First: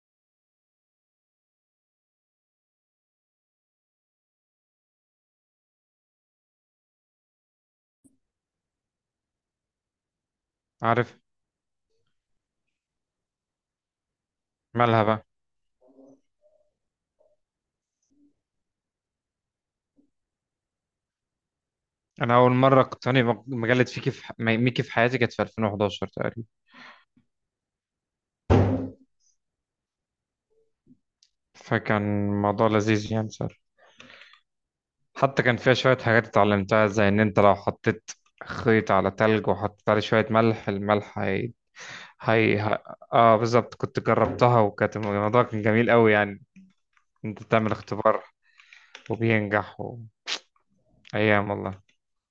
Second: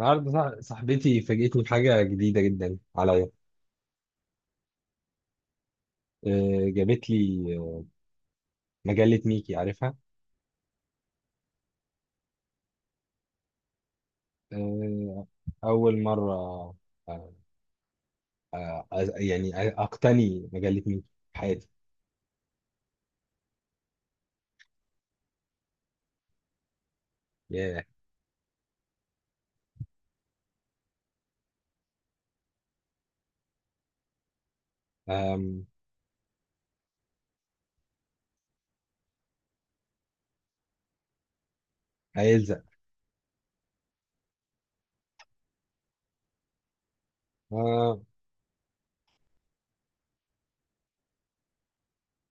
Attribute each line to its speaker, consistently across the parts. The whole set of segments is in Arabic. Speaker 1: النهارده صاحبتي فاجئتني بحاجة جديدة جدا عليا. جابت لي مجلة ميكي عارفها.
Speaker 2: عارف. مالها
Speaker 1: آه،
Speaker 2: بقى؟
Speaker 1: أول مرة. آه، يعني أقتني مجلة ميكي في حياتي.
Speaker 2: انا اول مره اقتني مجله ميكي في حياتي كانت في 2011 تقريبا،
Speaker 1: ياه.
Speaker 2: فكان الموضوع لذيذ يعني صار. حتى كان
Speaker 1: آم،
Speaker 2: فيها شويه حاجات اتعلمتها، زي ان انت لو حطيت خيط على تلج وحطيت عليه شويه ملح، الملح. هي
Speaker 1: هيلزق.
Speaker 2: ه- اه، بالظبط كنت جربتها، وكانت الموضوع كان جميل قوي يعني. انت تعمل
Speaker 1: آه،
Speaker 2: اختبار وبينجح ايام والله.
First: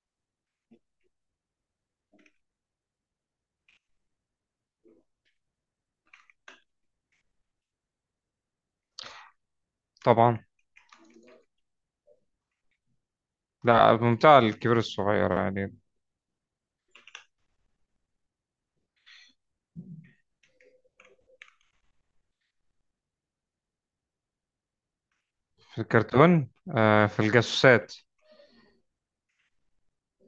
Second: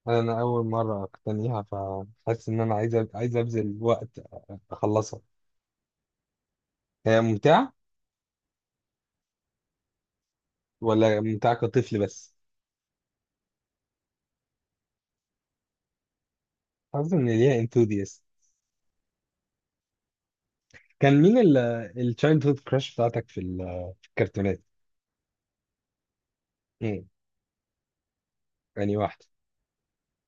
Speaker 1: أنا أول مرة أقتنيها فحاسس إن أنا عايز أبذل وقت أخلصها. هي ممتعة
Speaker 2: طبعا.
Speaker 1: ولا ممتعة كطفل بس؟
Speaker 2: لا، ممتع الكبير الصغير يعني.
Speaker 1: حاسس إن ليها انثوذيست. كان مين التشايلد هود كراش بتاعتك في الكرتونات؟
Speaker 2: في الكرتون، في الجاسوسات.
Speaker 1: يعني واحدة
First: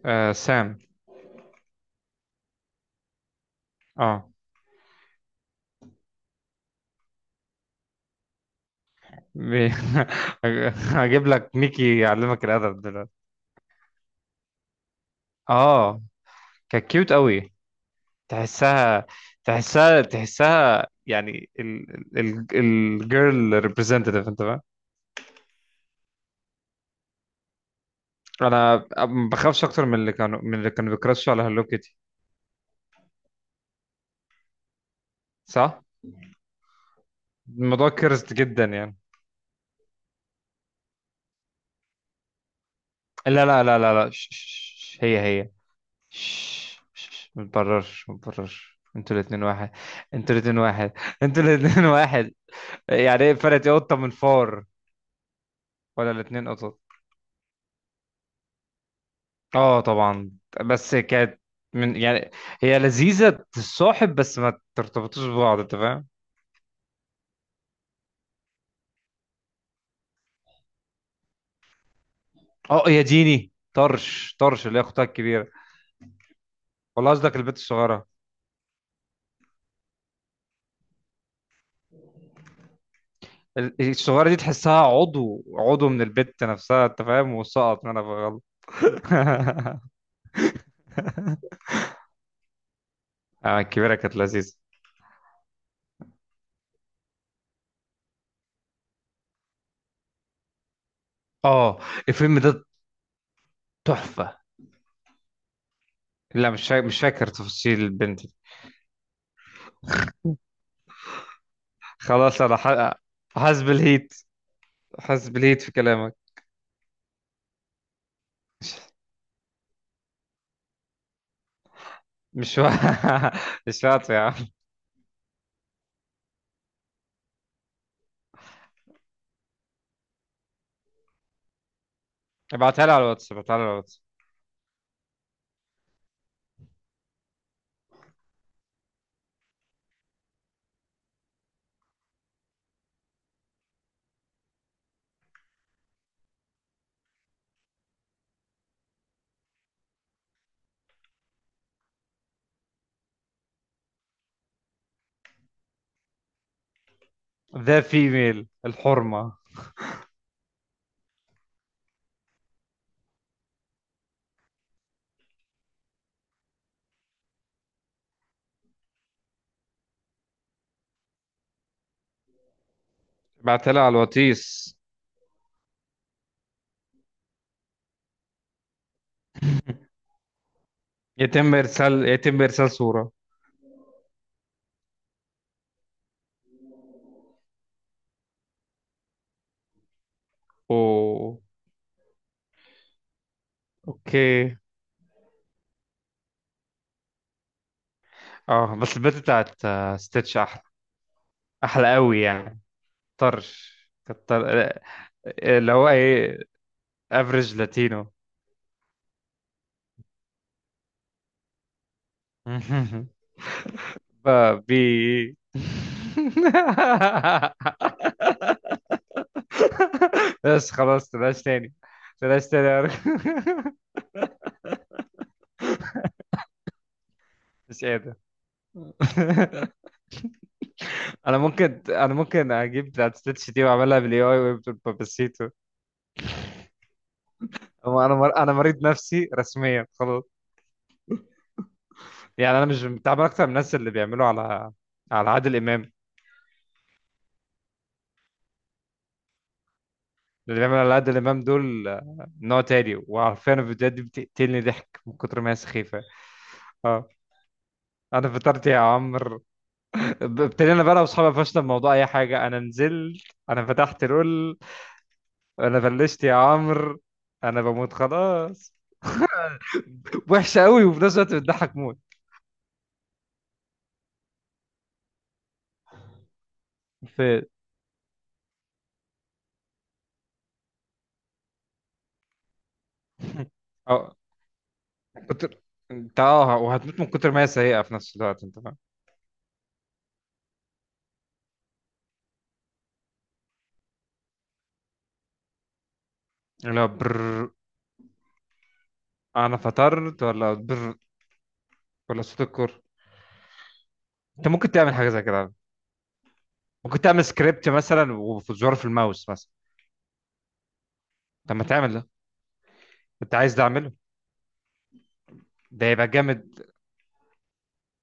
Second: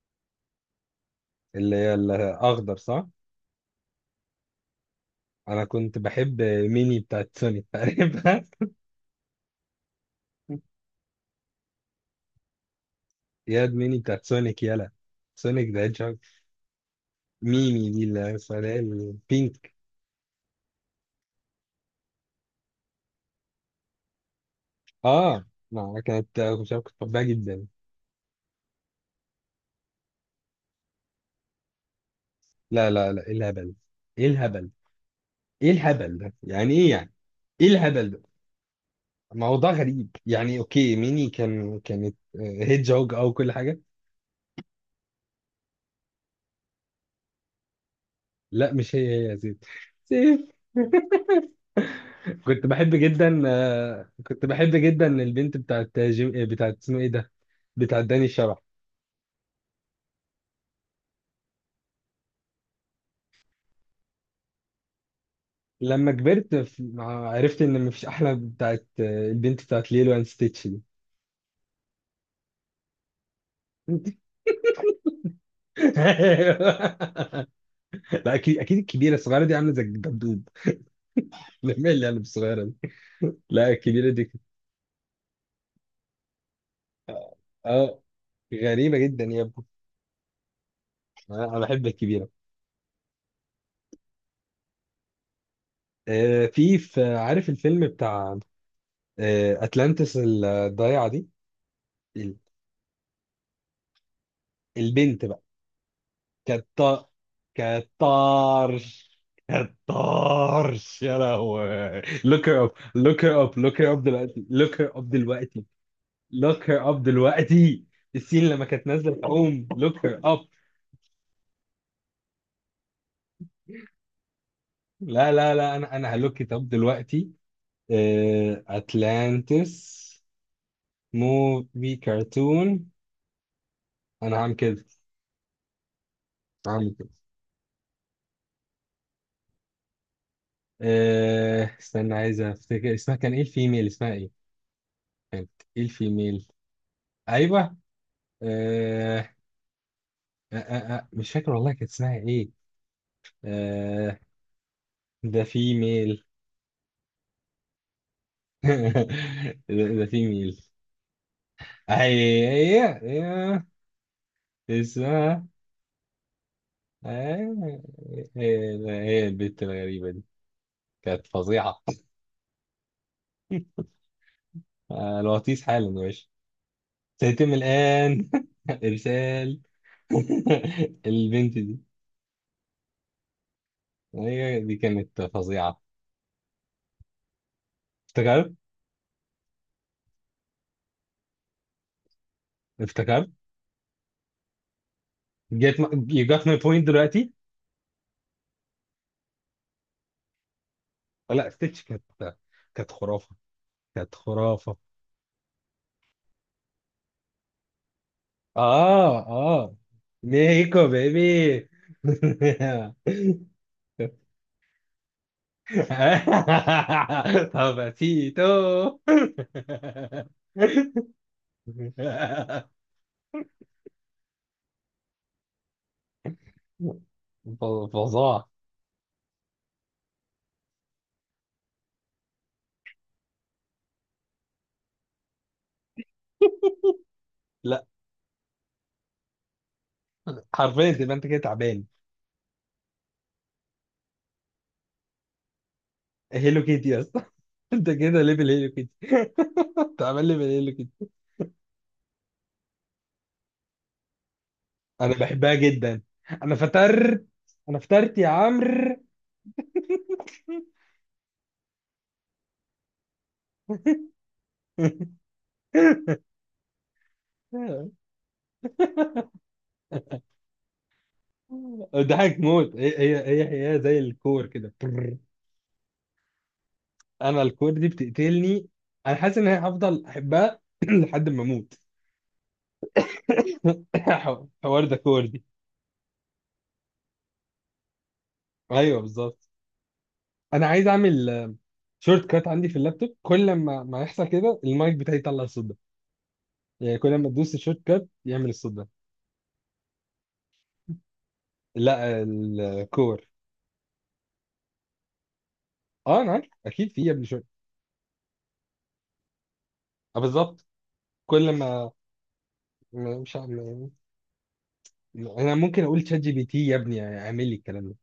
Speaker 2: آه، سام.
Speaker 1: اللي هي الأخضر صح؟
Speaker 2: اه.
Speaker 1: أنا كنت بحب ميني بتاعت سونيك عارفها؟
Speaker 2: بي- هجيب لك ميكي يعلمك الادب دلوقتي.
Speaker 1: ياد ميني بتاعت سونيك يلا. سونيك ذا
Speaker 2: اه
Speaker 1: هيدجهوج.
Speaker 2: كانت كيوت قوي.
Speaker 1: ميمي دي اللي هي اسمها اللي هي
Speaker 2: تحسها
Speaker 1: البينك.
Speaker 2: تحسها يعني، الجيرل ريبريزنتيف، انت فاهم.
Speaker 1: آه، ما كانت مش عارف، كنت بحبها جدا.
Speaker 2: انا ما بخافش اكتر من اللي كانوا بيكراشوا على هالو كيتي.
Speaker 1: لا، لا، لا، إيه الهبل؟ إيه الهبل؟ إيه
Speaker 2: صح.
Speaker 1: الهبل ده؟ يعني إيه يعني؟ إيه
Speaker 2: الموضوع
Speaker 1: الهبل ده؟
Speaker 2: كرست جدا يعني.
Speaker 1: موضوع غريب يعني. أوكي، ميني كانت هيدجهوج أو
Speaker 2: لا،
Speaker 1: كل
Speaker 2: لا، لا،
Speaker 1: حاجة.
Speaker 2: لا، لا، هي هي ما تبررش، ما
Speaker 1: لا،
Speaker 2: تبررش.
Speaker 1: مش هي
Speaker 2: انتوا
Speaker 1: هي يا
Speaker 2: الاتنين
Speaker 1: زيد.
Speaker 2: واحد. انتوا الاتنين واحد. انتوا الاتنين واحد. يعني ايه؟ فرقت ايه قطة من
Speaker 1: كنت
Speaker 2: فار
Speaker 1: بحب جدا البنت
Speaker 2: ولا الاتنين
Speaker 1: بتاعت
Speaker 2: قطط؟
Speaker 1: اسمه ايه ده. بتاعت داني الشبح.
Speaker 2: اه، طبعا، بس كانت من يعني، هي لذيذة الصاحب بس ما ترتبطوش ببعض، انت فاهم.
Speaker 1: لما كبرت عرفت ان مفيش احلى بتاعت آه، البنت بتاعت ليلو اند ستيتش دي.
Speaker 2: اه يا ديني، طرش، طرش اللي هي اختها الكبيرة.
Speaker 1: أيوه.
Speaker 2: والله قصدك البت الصغيرة.
Speaker 1: لا، اكيد اكيد، الكبيره، الصغيره دي عامله زي الجدود. مين اللي عامله الصغيره دي؟ لا الكبيره دي
Speaker 2: الصغيرة دي
Speaker 1: كانت-
Speaker 2: تحسها عضو، عضو من البت نفسها انت فاهم، وسقط
Speaker 1: اه
Speaker 2: منها في غلط.
Speaker 1: غريبه جدا يا ابني. أنا بحب الكبيره.
Speaker 2: اه، الكبيرة كانت لذيذة.
Speaker 1: في عارف الفيلم بتاع اتلانتس الضايعه دي؟
Speaker 2: اه،
Speaker 1: ال-
Speaker 2: الفيلم ده تحفة.
Speaker 1: البنت بقى
Speaker 2: لا، مش
Speaker 1: كالط،
Speaker 2: فاكر تفاصيل البنت دي.
Speaker 1: كالطرش، كالطرش يا لهوي.
Speaker 2: خلاص.
Speaker 1: Look her up, look her up,
Speaker 2: حاسس
Speaker 1: look her up
Speaker 2: بالهيت،
Speaker 1: دلوقتي. Look her up
Speaker 2: حاسس بالهيت
Speaker 1: دلوقتي.
Speaker 2: في كلامك.
Speaker 1: Look her up دلوقتي. السين لما كانت نازله الحوم، look her up.
Speaker 2: مش و... مش واطي يا عم.
Speaker 1: لا، لا، لا، انا هلوك ات اب دلوقتي. اتلانتس، موفي
Speaker 2: ابعتها
Speaker 1: كرتون.
Speaker 2: لي على الواتس، ابعتها لي على الواتس.
Speaker 1: انا هعمل كده، هعمل كده. استنى عايز افتكر اسمها كان ايه؟ الفيميل اسمها ايه؟ كانت، ايه الفيميل؟ ايوه. آه، مش فاكر والله كانت اسمها ايه. آه ده في ميل.
Speaker 2: ذا فيميل الحرمة.
Speaker 1: ده في ميل. هي هي هي اسمها آه، هي هي البت الغريبة دي، كانت فظيعة.
Speaker 2: ابعتها لي على الواتس.
Speaker 1: الوطيس حالا يا باشا. سيتم الآن إرسال. البنت
Speaker 2: يتم
Speaker 1: دي،
Speaker 2: ارسال يتم ارسال صورة.
Speaker 1: هي دي كانت فظيعة. افتكرت،
Speaker 2: اوه.
Speaker 1: افتكرت،
Speaker 2: اوكي.
Speaker 1: جت. You got my point دلوقتي.
Speaker 2: اه، بس البت بتاعت ستيتش احلى.
Speaker 1: لا، ستيتش
Speaker 2: احلى قوي
Speaker 1: كانت،
Speaker 2: يعني.
Speaker 1: كانت خرافة،
Speaker 2: طرش.
Speaker 1: كانت
Speaker 2: كتر.
Speaker 1: خرافة.
Speaker 2: اللي هو ايه؟ افريج لاتينو.
Speaker 1: اه، اه، ميكو بيبي.
Speaker 2: بابي.
Speaker 1: Papacito.
Speaker 2: بس خلاص، تلاش تاني. تلاش تاني يا راجل. مش
Speaker 1: ف-
Speaker 2: قادر.
Speaker 1: فظاع.
Speaker 2: انا ممكن اجيب بتاعت ستيتش دي واعملها بالاي اي ويبقى باباسيتو.
Speaker 1: لا،
Speaker 2: أنا مريض نفسي رسميا خلاص.
Speaker 1: حرفيا تبقى انت كده تعبان.
Speaker 2: يعني انا مش متعامل اكتر من الناس اللي بيعملوا على عادل امام.
Speaker 1: هيلو كيتي يا اسطى. انت كده ليفل هيلو كيتي. انت عامل ليفل
Speaker 2: اللي
Speaker 1: هيلو
Speaker 2: بيعملوا على
Speaker 1: كيتي.
Speaker 2: عادل امام دول نوع تاني، وعارفين الفيديوهات دي بتقتلني ضحك من
Speaker 1: انا
Speaker 2: كتر ما
Speaker 1: بحبها
Speaker 2: هي
Speaker 1: جدا.
Speaker 2: سخيفه.
Speaker 1: انا
Speaker 2: اه.
Speaker 1: فطرت. انا فطرت يا
Speaker 2: انا فطرت يا
Speaker 1: عمرو.
Speaker 2: عمرو. ابتدينا بقى انا واصحابي، فشنا بموضوع اي حاجه. انا نزلت. انا فتحت لول. انا بلشت يا عمرو. انا بموت خلاص. وحشه قوي، وفي نفس الوقت بتضحك موت.
Speaker 1: ضحك موت. هي هي هي هي زي الكور كده. انا
Speaker 2: في.
Speaker 1: الكور دي بتقتلني. انا حاسس ان انا هفضل احبها لحد ما اموت.
Speaker 2: اه.
Speaker 1: حوار ده، كور دي.
Speaker 2: كتر. انت، اه، وهتموت من كتر ما هي سيئة في نفس الوقت انت فاهم.
Speaker 1: ايوه بالظبط. انا عايز اعمل شورت كات عندي في اللابتوب، كل ما يحصل كده المايك بتاعي يطلع الصوت ده.
Speaker 2: اللي هو
Speaker 1: يعني
Speaker 2: بر.
Speaker 1: كل ما تدوس الشورت كات يعمل الصوت ده.
Speaker 2: انا فطرت ولا بر
Speaker 1: لا،
Speaker 2: ولا صوت الكور.
Speaker 1: الكور.
Speaker 2: انت ممكن تعمل حاجة زي كده.
Speaker 1: اه انا عارف اكيد في
Speaker 2: ممكن
Speaker 1: يا ابني
Speaker 2: تعمل
Speaker 1: شورت.
Speaker 2: سكريبت مثلا، وفي زرار في الماوس مثلا.
Speaker 1: بالظبط.
Speaker 2: طب
Speaker 1: كل
Speaker 2: ما
Speaker 1: ما
Speaker 2: تعمل ده.
Speaker 1: مش
Speaker 2: انت عايز ده
Speaker 1: عارف.
Speaker 2: اعمله؟
Speaker 1: انا ممكن
Speaker 2: ده
Speaker 1: اقول
Speaker 2: يبقى
Speaker 1: شات جي بي
Speaker 2: جامد.
Speaker 1: تي يا ابني اعمل لي الكلام ده.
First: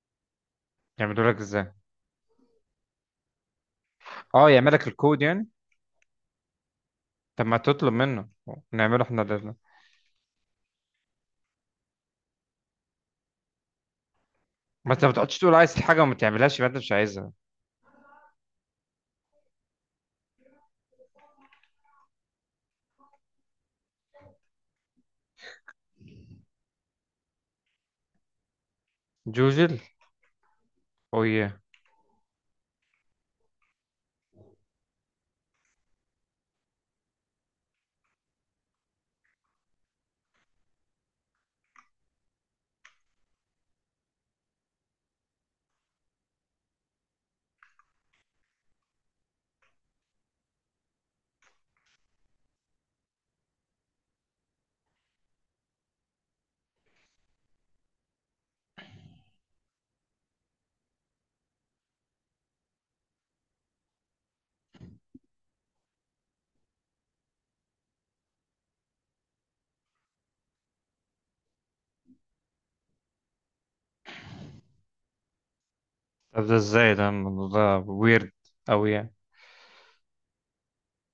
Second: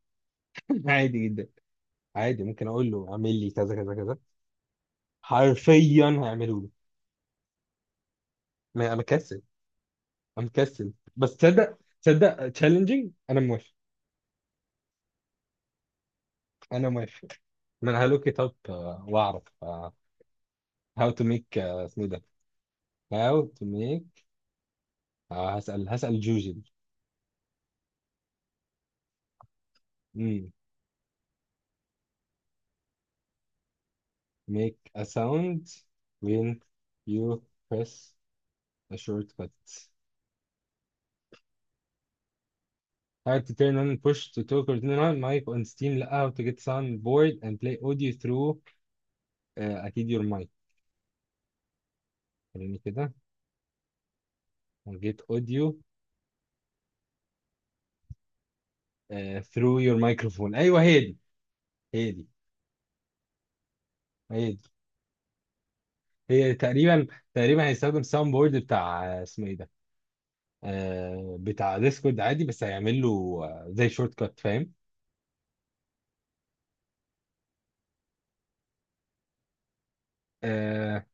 Speaker 1: عادي
Speaker 2: يعمله لك
Speaker 1: جدا.
Speaker 2: ازاي؟
Speaker 1: عادي، ممكن اقول له اعمل لي كذا كذا كذا.
Speaker 2: اه، يعمل لك الكود يعني.
Speaker 1: حرفيا هيعملوا لي.
Speaker 2: طب ما تطلب منه
Speaker 1: انا
Speaker 2: نعمله احنا
Speaker 1: كسل.
Speaker 2: ده.
Speaker 1: انا كسل بس، تصدق تصدق تشالنجينج، انا موافق.
Speaker 2: ما انت ما تقعدش تقول عايز الحاجة وما تعملهاش يبقى انت
Speaker 1: انا
Speaker 2: مش
Speaker 1: موافق.
Speaker 2: عايزها.
Speaker 1: من هالو كتاب واعرف هاو تو ميك اسمه ده. هاو تو ميك. هسأل جوجل.
Speaker 2: جوجل.
Speaker 1: امم.
Speaker 2: اوه ياه.
Speaker 1: ميك ا ساوند. وين يو بريس ا شورت كات. How to turn on push to talk or turn on mic on Steam. لا، how to get soundboard and play audio through اكيد your mic. خليني كده. Get audio through your microphone. ايوه هي دي، هي دي، هي دي. هي تقريبا، تقريبا هيستخدم ساوند بورد بتاع اسمه ايه ده. بتاع ديسكورد عادي، بس هيعمل له زي شورت كات، فاهم؟
Speaker 2: طب ده ازاي؟ ده الموضوع ده ويرد اوي يعني.
Speaker 1: آه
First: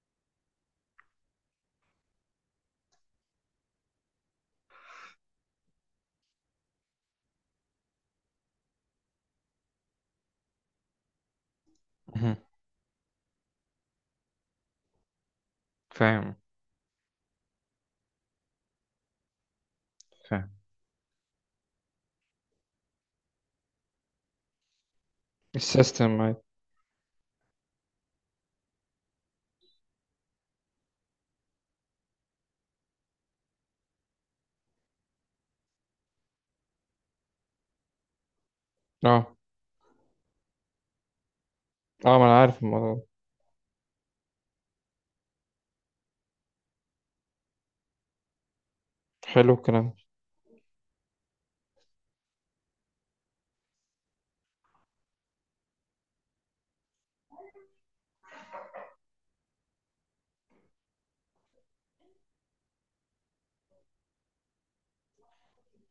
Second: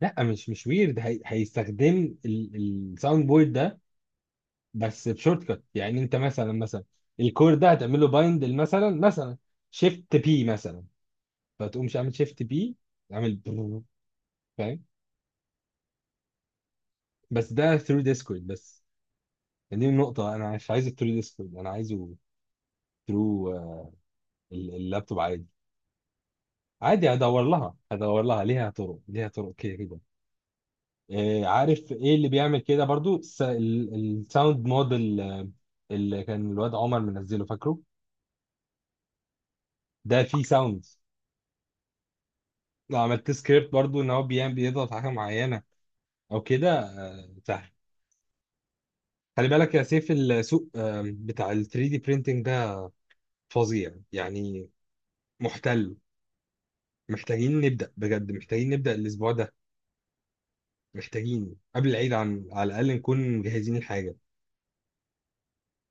Speaker 1: لا، مش ويرد، هي هيستخدم الساوند بورد ده بس بشورت كات. يعني انت مثلا، مثلا الكور ده هتعمل له بايند، مثلا مثلا شيفت بي، مثلا فتقوم عامل
Speaker 2: مهم.
Speaker 1: شيفت بي، عامل برو، فاهم؟
Speaker 2: فاهم.
Speaker 1: بس ده ثرو ديسكورد بس. دي النقطة، أنا مش عايزه ثرو ديسكورد، أنا عايزه ثرو اللابتوب عادي.
Speaker 2: السيستم، أيوة.
Speaker 1: عادي هدور لها، هدور لها، ليها طرق، ليها طرق، كده كده. عارف ايه اللي بيعمل كده برضو؟ الساوند موديل اللي كان الواد عمر منزله، فاكره؟
Speaker 2: اه،
Speaker 1: ده فيه ساوند.
Speaker 2: اه، ما انا عارف الموضوع
Speaker 1: لو
Speaker 2: ده.
Speaker 1: عملت سكريبت برضو، ان هو بيضغط على حاجه معينه او كده، سهل. خلي
Speaker 2: حلو
Speaker 1: بالك يا
Speaker 2: الكلام.
Speaker 1: سيف، السوق بتاع ال 3 دي printing ده فظيع يعني. محتل. محتاجين نبدأ بجد، محتاجين نبدأ الاسبوع ده. محتاجين قبل العيد، عن على الاقل نكون مجهزين الحاجه،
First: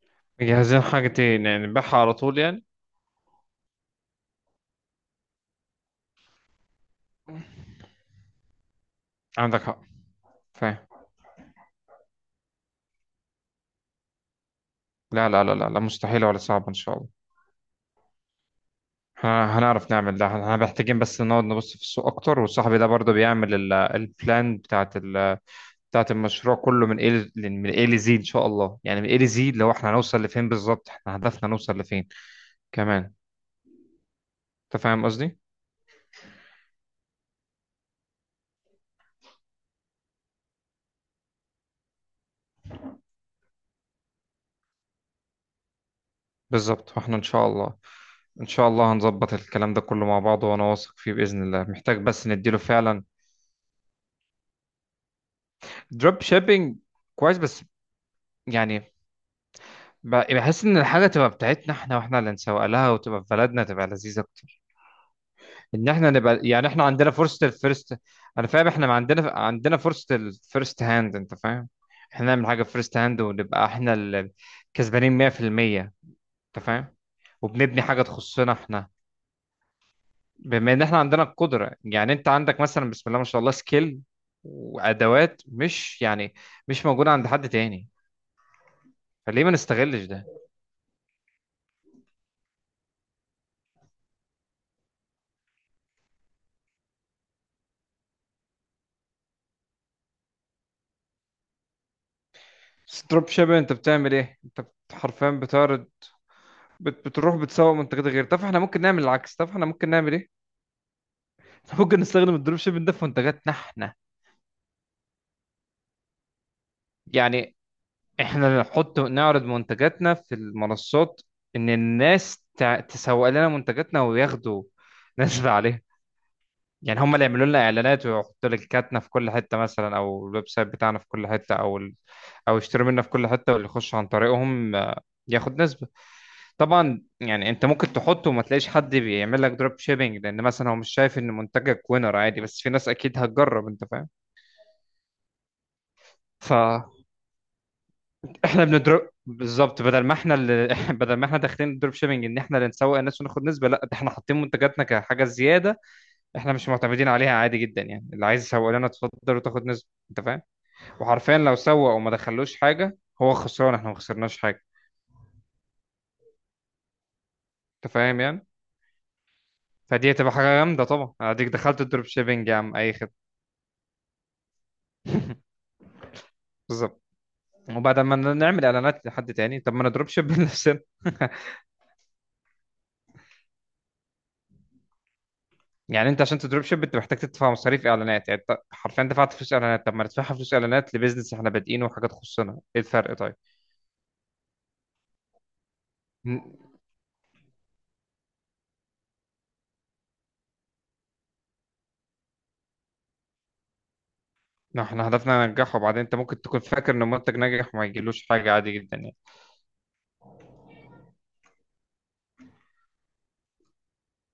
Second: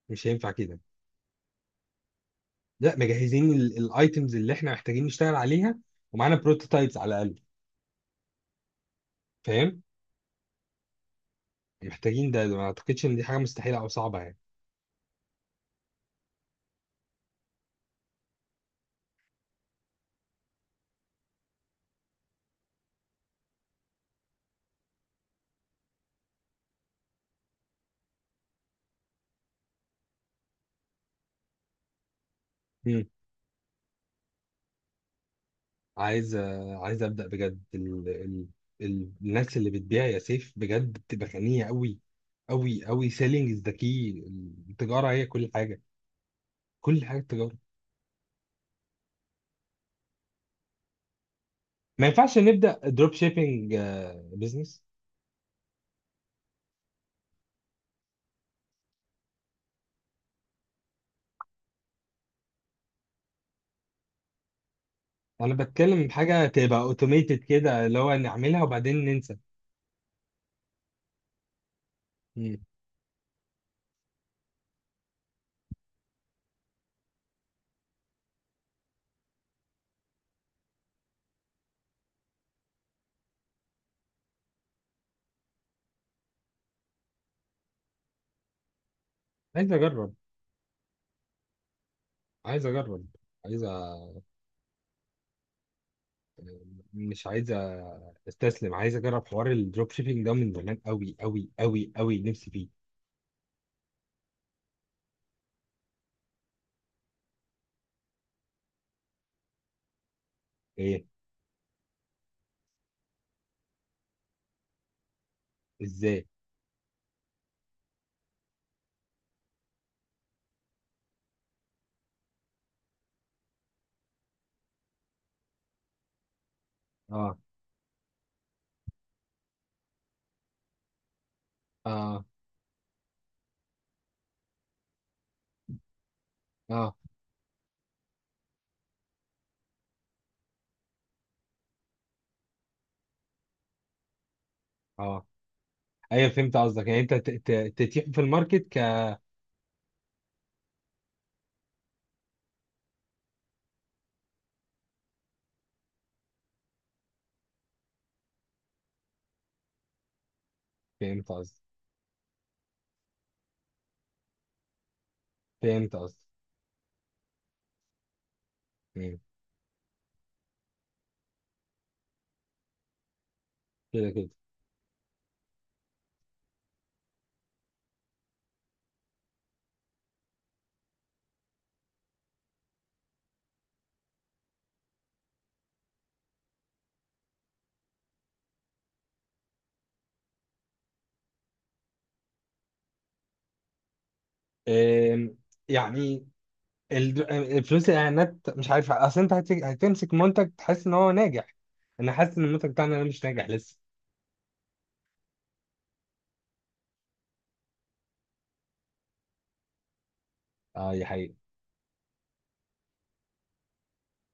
Speaker 1: مش هينفع كده.
Speaker 2: جاهزين حاجتين يعني نبيعها على طول يعني؟
Speaker 1: لا، مجهزين الايتمز اللي احنا محتاجين نشتغل عليها، ومعانا بروتوتايبس على الاقل،
Speaker 2: عندك حق.
Speaker 1: فاهم؟
Speaker 2: فاهم.
Speaker 1: محتاجين ده، ما اعتقدش ان دي حاجه مستحيله او صعبه يعني.
Speaker 2: لا، لا، لا، لا، لا، مستحيلة ولا صعبة إن شاء الله. احنا هنعرف نعمل ده، احنا محتاجين بس نقعد نبص في السوق أكتر، وصاحبي ده برضه بيعمل البلان بتاعت المشروع كله، من ايه لزي ان شاء الله، يعني من ايه لزي اللي هو احنا هنوصل لفين بالظبط، احنا هدفنا نوصل لفين
Speaker 1: مم.
Speaker 2: كمان. انت فاهم قصدي.
Speaker 1: عايز عايز ابدا بجد. الناس اللي بتبيع يا سيف بجد بتبقى غنيه قوي، قوي قوي. سيلينج از ذا كي. التجاره هي كل حاجه.
Speaker 2: بالظبط،
Speaker 1: كل
Speaker 2: واحنا
Speaker 1: حاجه
Speaker 2: ان شاء
Speaker 1: التجاره.
Speaker 2: الله. ان شاء الله هنظبط الكلام ده كله مع بعض، وانا واثق فيه باذن الله، محتاج
Speaker 1: ما
Speaker 2: بس
Speaker 1: ينفعش
Speaker 2: نديله
Speaker 1: نبدا
Speaker 2: فعلا.
Speaker 1: دروب شيبينج بزنس؟
Speaker 2: دروب شيبينج، كويس، بس يعني بحس ان الحاجه تبقى بتاعتنا احنا، واحنا اللي نسوق لها، وتبقى في بلدنا تبقى لذيذه اكتر.
Speaker 1: انا
Speaker 2: ان
Speaker 1: بتكلم
Speaker 2: احنا نبقى
Speaker 1: حاجه
Speaker 2: يعني
Speaker 1: تبقى
Speaker 2: احنا عندنا
Speaker 1: اوتوميتد
Speaker 2: فرصه
Speaker 1: كده، اللي
Speaker 2: الفيرست.
Speaker 1: هو
Speaker 2: انا
Speaker 1: نعملها
Speaker 2: فاهم، احنا ما
Speaker 1: وبعدين
Speaker 2: عندنا
Speaker 1: ننسى.
Speaker 2: عندنا فرصه الفيرست هاند، انت فاهم. احنا نعمل
Speaker 1: مم.
Speaker 2: حاجه فيرست هاند ونبقى احنا اللي كسبانين 100%، انت فاهم. وبنبني حاجه تخصنا احنا، بما ان احنا عندنا القدره، يعني انت عندك مثلا بسم الله ما شاء الله سكيل وادوات مش يعني مش موجوده عند حد تاني. فليه ما
Speaker 1: عايز
Speaker 2: نستغلش
Speaker 1: اجرب،
Speaker 2: ده؟
Speaker 1: عايز اجرب، عايز، مش عايز استسلم. عايز اجرب حوار الدروب شيبينج ده من زمان قوي قوي قوي قوي، نفسي فيه.
Speaker 2: ستروب شيبر، انت بتعمل ايه؟ انت حرفيا بتعرض. بتروح بتسوق منتجات غير. طب احنا ممكن نعمل العكس. طب احنا ممكن نعمل ايه؟
Speaker 1: ايه؟
Speaker 2: إحنا ممكن نستخدم الدروب شيبنج ده في منتجاتنا احنا.
Speaker 1: ازاي؟
Speaker 2: يعني احنا نحط، نعرض منتجاتنا في المنصات، ان الناس تسوق لنا منتجاتنا وياخدوا نسبة عليها. يعني هم اللي
Speaker 1: اه،
Speaker 2: يعملوا لنا اعلانات، ويحطوا لينكاتنا في كل حته مثلا، او الويب سايت بتاعنا في كل حته،
Speaker 1: اه،
Speaker 2: او يشتروا منا في كل حته، واللي يخش عن طريقهم ياخد نسبه.
Speaker 1: اه،
Speaker 2: طبعا يعني انت ممكن تحطه وما تلاقيش حد بيعمل لك دروب شيبنج، لان مثلا هو مش شايف ان منتجك وينر، عادي، بس في ناس اكيد هتجرب انت فاهم.
Speaker 1: اه، ايوه فهمت قصدك.
Speaker 2: فاحنا
Speaker 1: يعني انت تتيح في الماركت ك...
Speaker 2: بندروب بالظبط، بدل ما احنا اللي بدل ما احنا داخلين الدروب شيبنج ان احنا اللي نسوق الناس وناخد نسبه، لا ده احنا حاطين منتجاتنا كحاجه زياده، احنا مش معتمدين عليها، عادي جدا، يعني اللي عايز يسوق لنا اتفضل وتاخد نسبه انت فاهم.
Speaker 1: فهمت
Speaker 2: وحرفيا لو
Speaker 1: قصدك.
Speaker 2: سوق وما دخلوش حاجه هو خسران احنا ما خسرناش حاجه،
Speaker 1: فهمت قصدك.
Speaker 2: انت فاهم يعني.
Speaker 1: مم.
Speaker 2: فدي هتبقى حاجه جامده طبعا. اديك دخلت الدروب شيبنج يا عم، اي خدمه.
Speaker 1: كده كده.
Speaker 2: بالظبط. وبعد ما نعمل اعلانات لحد تاني، طب ما انا دروب شيب لنفسنا. يعني انت عشان تدروب شيب انت محتاج تدفع مصاريف اعلانات، يعني انت حرفيا دفعت فلوس اعلانات، طب ما ندفعها فلوس اعلانات لبيزنس احنا بادئينه وحاجه تخصنا، ايه الفرق؟ طيب.
Speaker 1: آم، يعني
Speaker 2: م-
Speaker 1: الفلوس الاعلانات، مش عارف اصل، انت هتمسك منتج تحس ان هو ناجح. انا حاسس ان المنتج بتاعنا ده مش ناجح لسه.
Speaker 2: ما احنا هدفنا ننجحه، وبعدين انت ممكن تكون فاكر ان المنتج ناجح وما يجيلوش حاجه عادي جدا يعني
Speaker 1: اه، دي حقيقة.